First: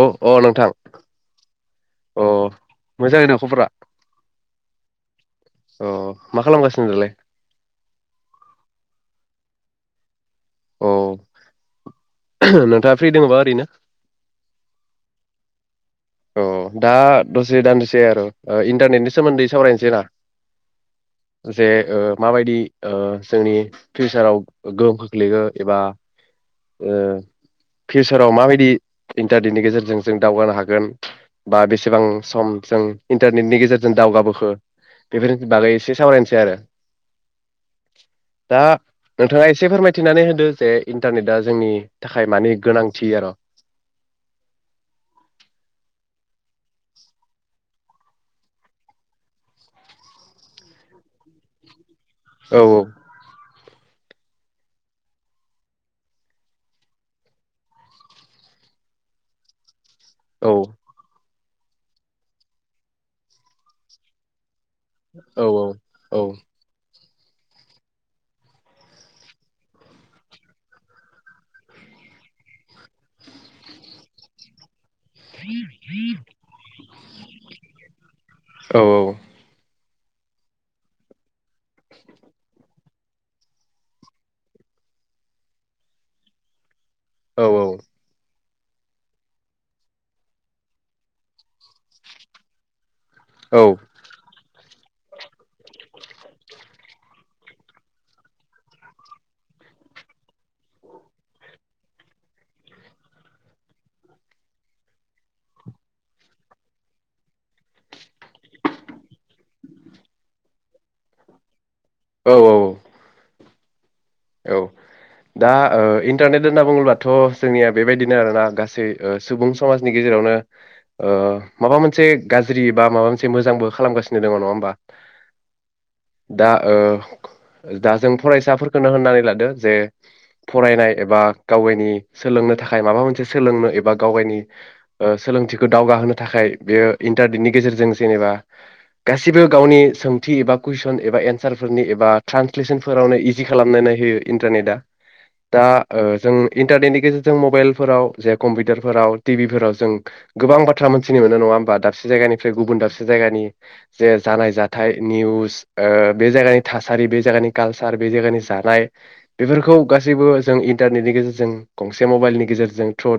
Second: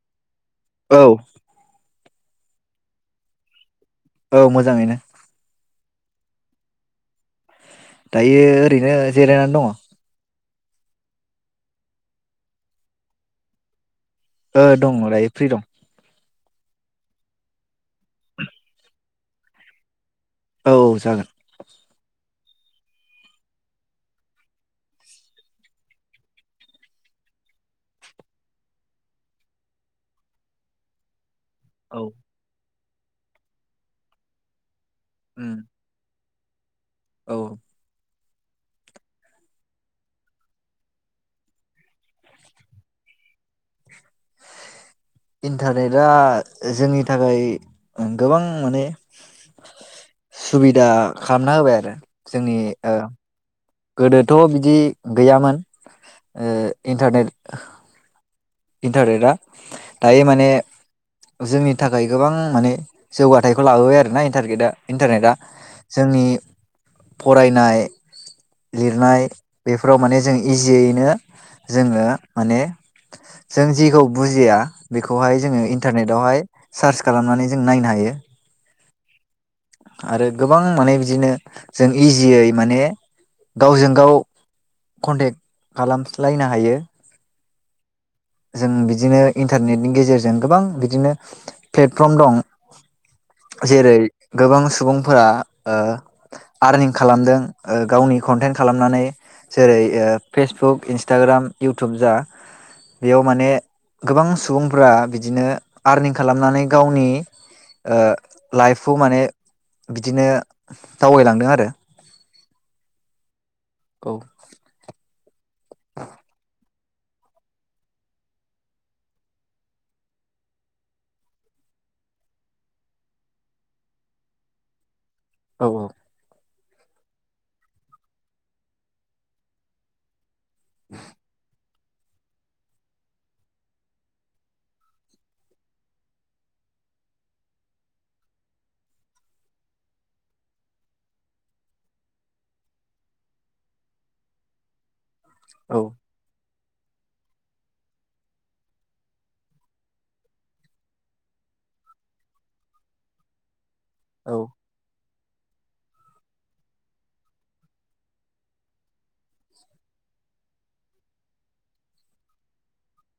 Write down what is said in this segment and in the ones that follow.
औ अ नोंथां औ अ मोजाङै नो ख'बरा औ मोजाङैनो। अ मा खालामगासिनो दालाय? दायो ओरैनो जिरायनानै दङ। अ नोंथाङा फ्रि दङोबा ओरैनो ओ दं दायो फ्रि दं औ दा दसे दान्दिसे आरो इन्टारनेटनि सोमोन्दै सावरायनोसै ना औ औ जागोन दसे ओ माबायदि ओ जोंनि फिउसाराव गोहोम खोख्लैयो एबा ओ फिउसाराव माबायदि इन्टारनेटनि गेजेरजों जों दावगानो हागोन बा औ बेसेबां सम जों इन्टारनेटनि गेजेरजों दावगाबोखो बेफोरनि उम बागै एसे सावरायनो सै आरो औ दा नोंथाङा एसे फोरमायथिनानै होदो जे इन्टारनेटआ जोंनि थाखाय मानि गोनांथि आरो इन्टारनेटआ जोंनि थाखाय ओं गोबां माने सुबिदा खालामना होबाय आरो औ जोंनि औ ओ गोदोथ' बिदि गैयामोन इन्टारनेट इन्थारनेटआ दायो माने जोंनि थाखाय गोबां माने जौगाथायखौ लाबोबाय आरो ना इन्टारगेटआ इन्टारनेटआ जोंनि फरायनाय लिरनाय बेफोराव माने जों इजियैनो जोङो माने [inaudible] जों जेखौ बुजिया बेखौहाय जोङो इन्टारनेटावहाय सार्च खालामनानै जों नायनो हायो। औ औ आरो गोबां माने बिदिनो जों इजियै माने गावजों गाव कन्टेक्ट खालामस्लायनो हायो। औ औ जों बिदिनो इन्टारनेटनि गेजेरजों गोबां बिदिनो प्लेटफर्म दं। औ जेरै गोबां सुबुंफोरा आरनिं खालामदों। ओ गावनि कन्टेन्ट खालामनानै जेरै ओ फेसबुक इन्सटाग्राम इउटुब जा। बेयाव माने गोबां सुबुंफोरा बिदिनो आरनिं खालामनानै गावनि ओ लाइफखौ माने बिदिनो दावगैलांदों आरो औ औ औ। औ दा ओ इन्टारनेट होनना बुङोब्ला। थ जोंनिया बेबायदिनो आरोना गासै ओ सुबुं समाजनि गेजेरावनो ओ माबा मोनसे गाज्रि बा माबा मोनसे मोजांबो खालामगासिनो दङ नङा होमबा। औ औ दा ओ दा जों फरायसाफोर। होनो होननानै लादो जे। फरायनाय एबा गावगायनि। सोलोंनो थाखाय माबा मोनसे सोलोंनो एबा गावगायनि सोलोंथिखौ दावगाहोनो थाखाय बेयो इन्टारनेटनि गेजेरजों जेनेबा गासिबो गावनि सोंथि एबा कुइसन एबा एन्सारफोरनि एबा ट्रान्सलेसनफोरावनो इ जि खालामनानै होयो इन्टारनेटआ। दा ओ जों। इन्टारनेटनि गेजेरजों मबाइलफोराव जे कम्पिउटारफोराव टिभिफोराव जों गोबां बाथ्रा मोनथिनो मोनो नङा होमबा दाबसे जायगानिफ्राय गुबुन दाबसे जायगानि। जे औ जानाय जाथाय। निउस ओ बे जायगानि थासारि बे जायगानि कालचार। बे जायगानि जानाय बेफोरखौ गासैबो जों इन्टारनेटनि गेजेरजों गंसे मबाइलनि गेजेरजों थ्रु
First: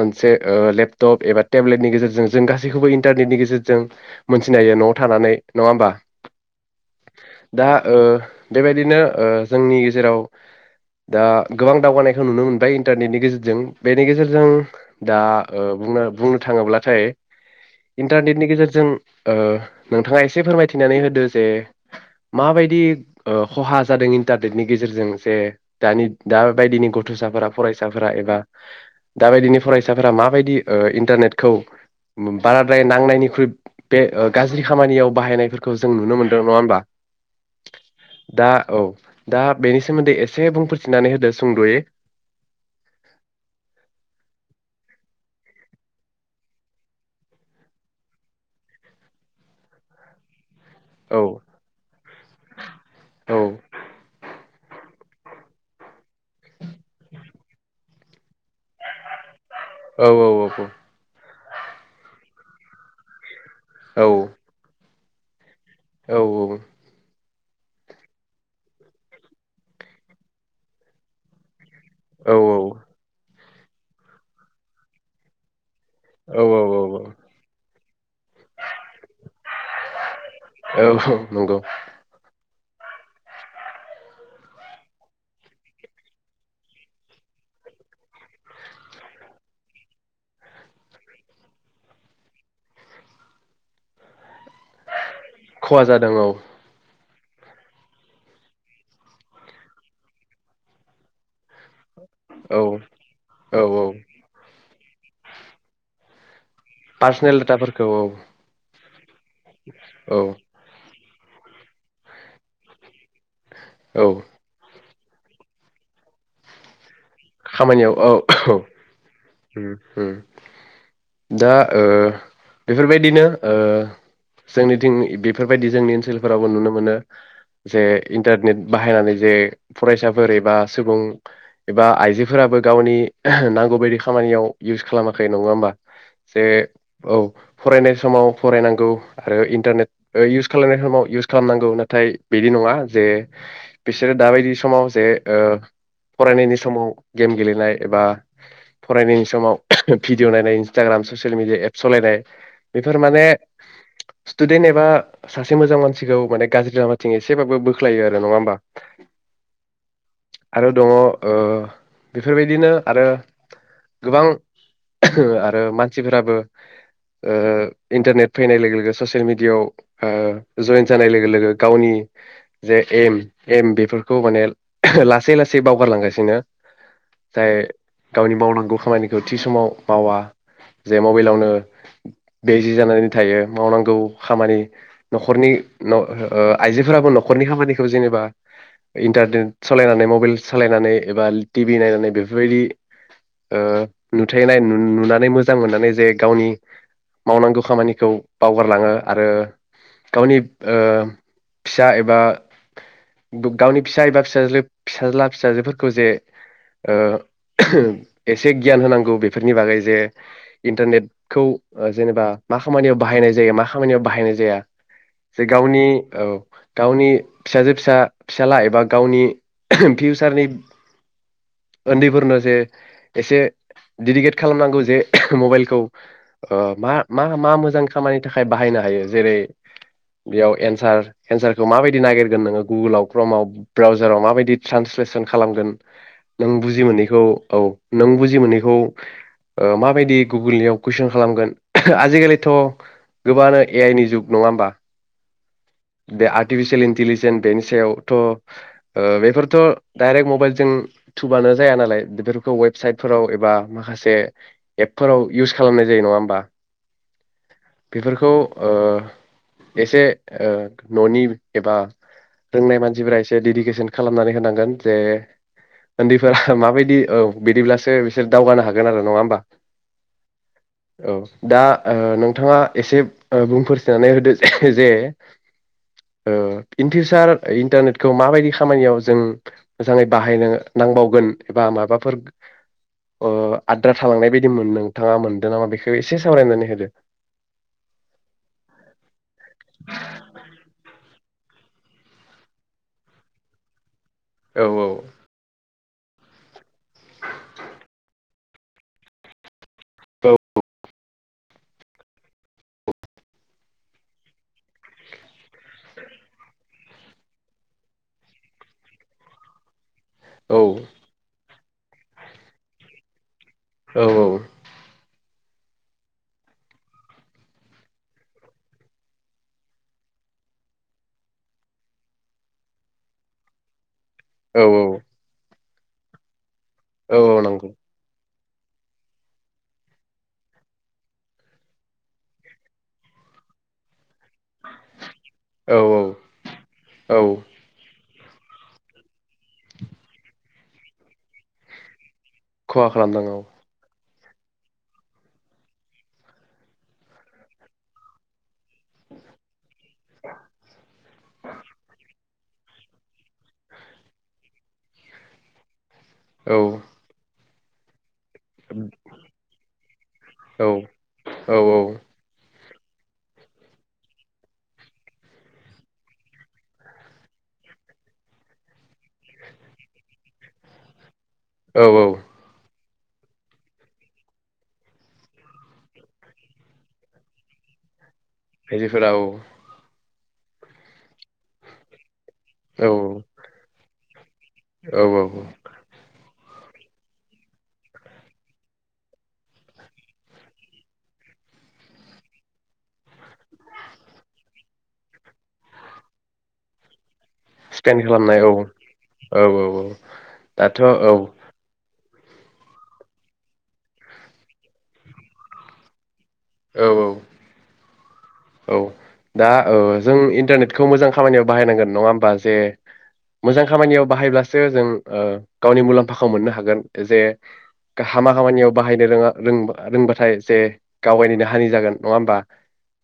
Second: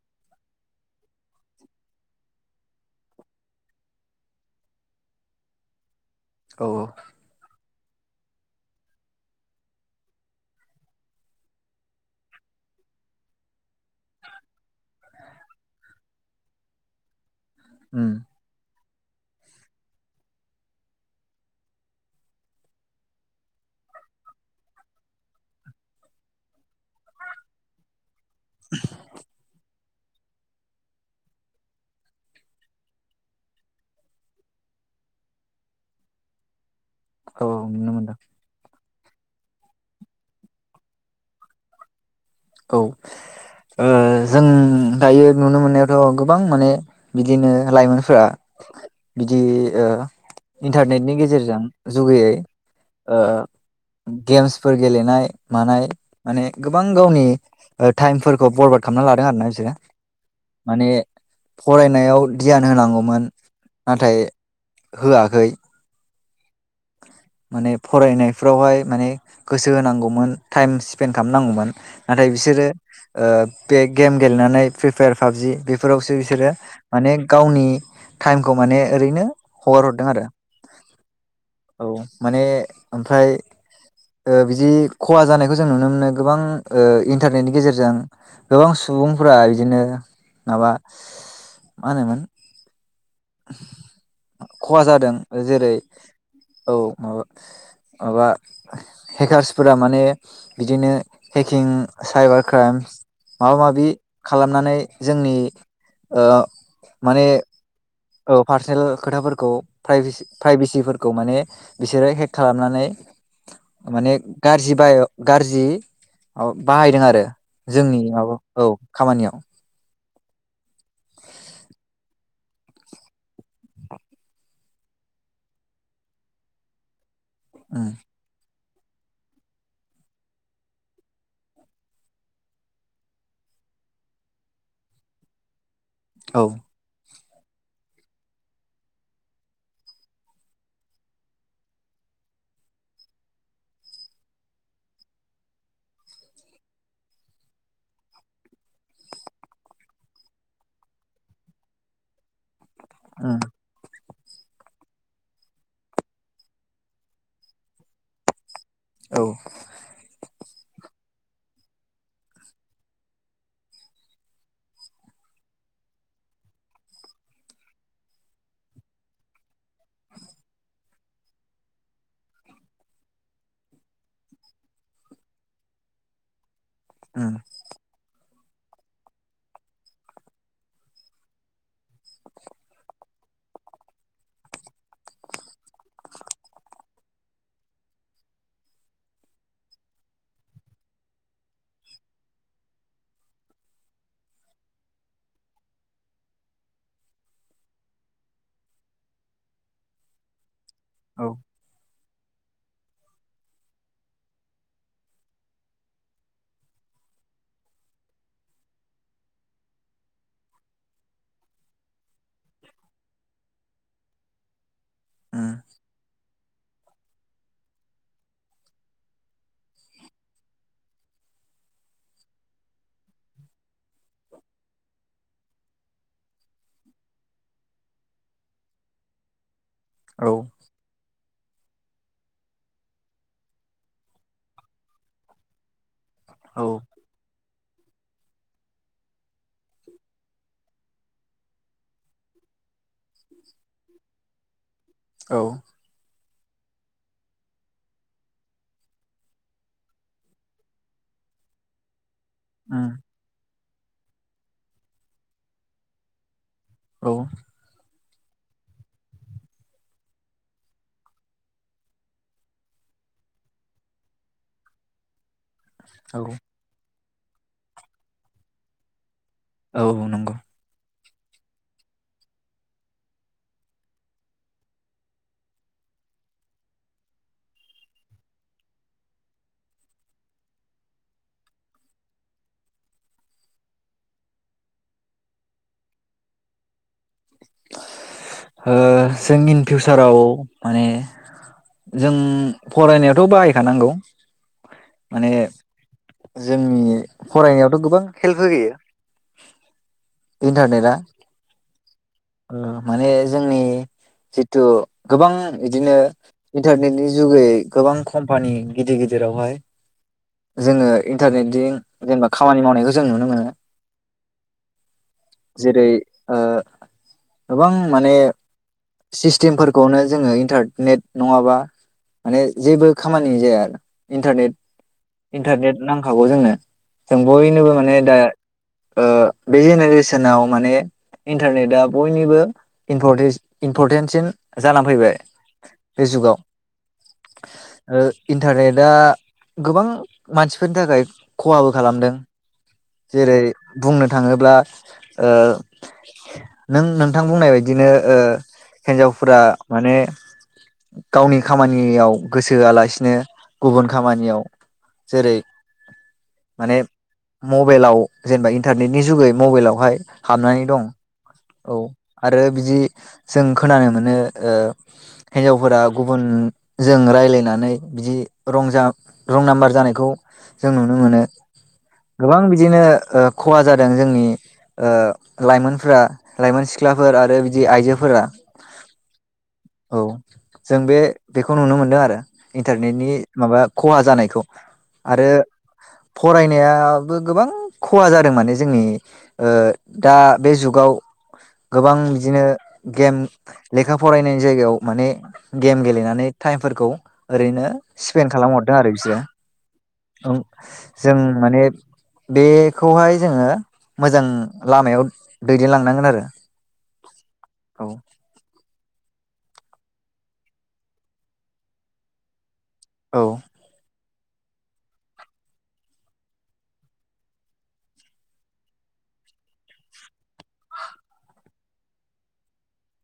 मोनसे आ लेपटप एबा टेब्लेटनि गेजेरजों जों गासैखौबो इन्टारनेटनि गेजेरजों मोनथिनो हायो नआव थानानै नङा होमबा। औ औ दा ओ बेबायदिनो। ओ जोंनि गेजेराव दा गोबां दावगानायखौ नुनो मोनबाय इन्टारनेटनि गेजेरजों। बेनि गेजेरजों दा बुंनो बुंनो थाङोब्लाथाय उम इन्टारनेटनि गेजेरजों ओ नोंथाङा एसे फोरमायथिनानै होदो जे माबायदि खहा जादों इन्टारनेटनि गेजेरजों जे दानि दा बायदिनि गथसाफोरा, फरायसाफोरा एबा दाबायदिनि फरायस फोरा माबायदि इन्टारनेटखौ बाराद्राय नांनायनिख्रुइ बे गाज्रि खामानियाव बाहायनायफोरखौ जों नुनो मोनदों नङा होमबा? औ औ नुनो मोनदों। दा औ दा बेनि सोमोन्दै एसे बुंफोरथिनानै होदो सुंदयै। औ। ओ जों दायो नुनो मोननायावथ गोबां माने बिदिनो लाइमोनफोरा बिदि ओ इन्टारनेटनि औ गेजेरजों जुगैयै ओ औ गेम्स फोर गेलेनाय मानाय माने गोबां गावनि ओ टाइमखौ बररवार्ड खालामना लादों आरो ना? बिसोरो औ औ औ माने फरायनायाव धियान होनांगौमोन नाथाय होआखै औ औ माने फरायनायफ्रावहाय माने गोसो होनांगौमोन टाइम स्पेन्ड खालामनांगौमोन नाथाय बिसोरो ओ बे गेम गेलेनानै फ्रि फायार पाबजि बे फोरावसो औ बिसोरो औ औ माने गावनि टाइमखौ माने ओरैनो हगार हरदों नंगौ आरो माने ओमफ्राय ओ बिदि खहा जानायखौ जों नुनो मोनो गोबां ओ इन्टारनेटनि गेजेरजों गोबां सुबुंफोरा बिदिनो माबा मा होनोमोन [inaudible] खहा जादों जेरै खहा जादों औ माबा माबा हेकार्सफोरा माने बिदिनो हेकिं साइबार औ क्राइम माबा औ माबि खालामनानै जोंनि ओ पार्सनेल दाथा फोर औ पारसेल खोथाफोरखौ पाइभेसि औ प्राइभेसि खौ माने बिसोरो हेक खालामनानै औ माने गाज्रि बाय गाज्रि बाहायदों आरो खामानियाव जोंनि औ माबा औ खामानियाव दा ओ बेफोरबायदिनो ओ जोंनिथिं बेफोरबायदि जोंनि ओनसोलफोरावबो नुनो मोनो जे उम इन्टारनेट बाहायनानै जे फरायसाफोर एबा सुबुं एबा आइजो जिफोराबो गावनि नांगौ बदि खामानियाव इउस खालामाखै नङा होमबा? से औ औ फरायनाय समाव फरायनांगौ आरो इन्टारनेट इउस खालामनाय समाव इउस खालामनांगौ नाथाय बिदि नङा जे बिसोरो दाबायदि समाव जे ओ फरायनायनि समाव गेम गेलेनाय एबा फरायनायनि समाव भिडिय नायनाय इन्सटाग्राम ससियेल मिडिया एप सालायनाय बेफोर माने उम स्टुदेन्ट एबा सासे मोजां मानसिखौ माने गाज्रि लामाथिं एसेबाबो बोख्लायो आरो नङा होमबा? औ आरो दङ ओ बेफोरबायदिनो आरो गोबां आरो मानसिफोराबो ओ इन्टारनेट फैनाय लोगो लोगो ससियेल मिडियाायाव ओ जयेन जानाय लोगो लोगो गावनि जे एम एम बेफोरखौ माने लासै लासै बावगारलांगासिनो। उम जाय गावनि मावनांगौ खामानिखौ थि समाव मावा जे मबाइलावनो बेजि जानानै थायो मावनांगौ खामानि नखरनि ओ आइजोफोराबो नखरनि खामानिखौ जेनेबा इन्टारनेट सालायनानै मबाइल सालायनानै एबा टिभि नायनानै बेफोरबायदि ओ नुथायनाय नुनानै मोजां मोननानै जे गावनि मावनांगौ खामानिखौ बावगारलाङो आरो गावनि ओ औ फिसा एबा गावनि फिसा एबा फिाज फिसाज्ला फिसाजोफोरखौ जे ओ एसे गियान होनांगौ बेफोरनि बागै जे इन्टारनेटखौ जेनेबा मा खामानियाव बाहायनाय जायो मा खामानियाव बाहायनाय जाया। जे उम गावनि औ गावनि फिसाजो फिसा फिसाला एबा गावनि ओह फिउसारनि उन्दैफोरनो जे एसे डेदिकेट खालामनांगौ जे मबाइलखौ मा मा मा मोजां खामानि थाखाय बाहायनो हायो जेरै औ बेयाव एन्सार एन्सारखौ माबायदि नागिरगोन नोङो गुगोलाव क्रमाव ब्राउजाराव माबायदि ट्रेन्सलेसन खालामगोन नों औ बुजि मोनैखौ औ नों बुजि मोनैखौ माबायदि गुगोलनियाव कुइसन खालामगोन ओह आजि खालिथ गोबांनो ए आइ नि जुग नङा होमबा औ दे। र्टिफिसियेल इन्टिलिजेन्स बेनि सायावथ बेफोरथ डाइरेक्ट मबाइल जों थुबानो जाया नालाय बेफोरखौ उम वेबसाइटफोराव एबा माखासे एपफोराव इउस खालामनाय जायो नङा होमबा? औ। बेफोरखौ एसे ननि एबा रोंनाय मानसिफोरा एसे डेडिकेसन खालामनानै होनांगोन जे औ उन्दैफोरा माबायदि औ बिदिब्लासो बिसोर दावगानो हागोन आरो नङा होमबा? औ नंगौ। औ दा नोंथाङा एसे बुंफोर थिनानै होदो जे इन फिउसार इन्टारनेटखौ माबायदि खामानियाव जों मोजाङै बाहायनो नांबावगोन एबा माबाफोर आद्रा थालांनाय बायदि नोंथाङा मोनदों नामा बेखौ एसे सावरायनानै होदो। ओ जों इन फिउचाराव माने जों फरायनायाथ बाहायखानांगौ, औ औ। माने जोंनि फरायनायावथ गोबां हेल्प होयो। इन्टारनेटआ। माने जोंनि जिथु गोबां बिदिनो इन्टारनेटनि जुगै गोबां कम्पानि गिदिर गिदिराव हाय औ जोङो इन्टारनेटजों जेनेबा खामानि मावनायखौ जों नुनो मोनो। औ औ। जेरै ओ गोबां माने सिस्टेमफोरखौनो जोङो इन्टारनेट नङाबा माने जेबो खामानि जाया आरो। इन्टारनेट औ इन्टारनेट नांखागौ जोंनो। औ जों औ नंगौ बयनोबो माने दा बे जेनेरेसनाव माने इन्टारनेटआ बयनिबो इमपर इम्परटेन्सिन जानानै फैबाय। औ बे औ औ जुगाव इन्टारनेटआ गोबां मानसिफोरनि थाखाय खहाबो खालामदों। खहा खालामनाङा जेरै औ बुंनो थाङोब्ला ओ नों नोंथां बुंनाय बायदिनो ओ हिन्जावफोरा माने गावनि खामानियाव गोसोआलासिनो गुबुन खामानियाव जेरै औ माने मबाइलाव जेनेबा इन्टारनेटनि जुगै मबाइलावहाय हाबनानै दं। औ आरो बिदि जों खोनानो मोनो ओ हिन्जावफोरा गुबुनजों रायलायनानै बिदि रंजा रं नाम्बार जानायखौ जों नुनो मोनो औ औ गोबां बिदिनो ओ खहा जादों जोंनि ओ लाइमोनफोरा लाइमोन सिख्लाफोर आरो बिदि आइजोफोरा बे फोराव औ जों बे बेखौ नुनो मोनदों आरो औ इन्टारनेटनि माबा खहा जानायखौ औ आरो औ फरायनायाबो गोबां खहा जादों माने जोंनि ओ दा बे जुगाव गोबां बिदिनो गेम लेखा फरायनायनि जायगायाव माने गेम गेलेनानै टाइमफोरखौ ओरैनो स्केन स्पेन्ड खालामनाय औ खालाम हरदों आरो बिसो औ औ औ दाथ' औ औ जों माने बेखौहाय जोङो मोजां लामायाव दैदेनलांनांगोन औ औ औ दा ओ जों इन्टारनेटखौ मोजां खामानियाव बाहायनांगोन नङा होमबा जे मोजां खामानियाव बाहायब्लासो जों ओ गावनि मुलाम्फाखौ मोननो हागोन जे गा हामा खामानियाव बाहायनो रोङा रों रोंबाथाय जे गावगावनिनो हानि जागोन नङा होमबा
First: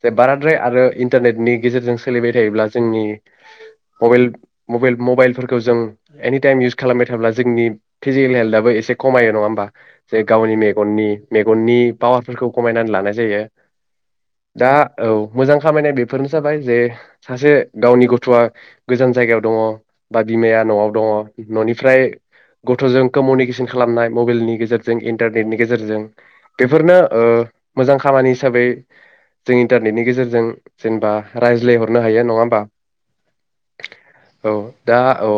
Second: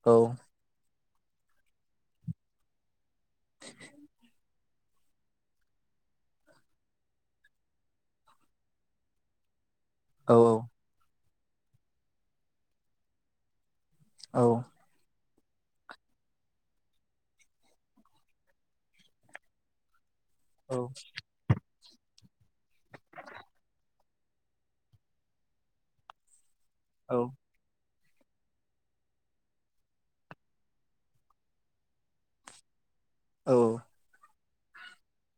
बे औ बाराद्राय आरो इन्टारनेटनि गेजेरजों सोलिबाय थायोब्ला जोंनि मबाइल मबाइल मबाइलफोरखौ जों एनिटाइम इउस खालामबाय थायोला जोंनि फिजिकेल हेल्थाबो एसे खमायो नङा होमबा जे औ गावनि मेगननि मेगननि पावारफोरखौ खमायनानै लानाय जायो औ दा औ मोजां खामानिया बेफोरनो जाबाय जे सासे गावनि गथआ गोजान जायगायाव दङ बा बिमाया नआव दङ ननि ओमफ्राय गथजों कमोउनिकेसन खालामनाय मबाइलनि गेजेरजों इन्टारनेटनि गेजेरजों बेफोरनो औ ओ मोजां खामानि हिसाबै जों इन्टारनेटनि गेजेरजों जेनेबा रायज्लायहरनो हायो नङा होमबा औ औ दा औ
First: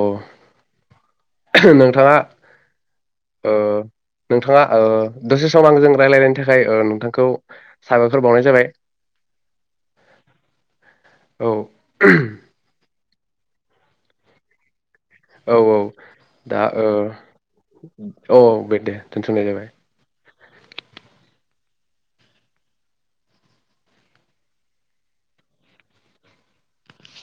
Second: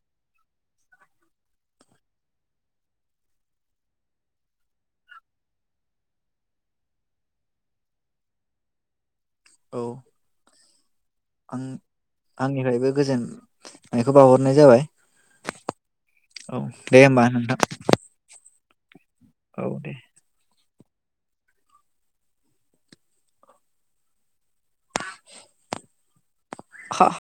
[unintelligible] नोंथाङा ओ नोंथाङा ओ दसे सम आंजों रायजलायनायनि थाखाय ओ नोंथांखौ साबायखर बावनाय जाबाय औ औ आं आंनिफायबो गोजोन बेखौ बावहरनाय जाबाय औ औ औ दा ओ दे होमबा नोंथां औ औ बे दे दोनथनाय जाबाय औ दे हा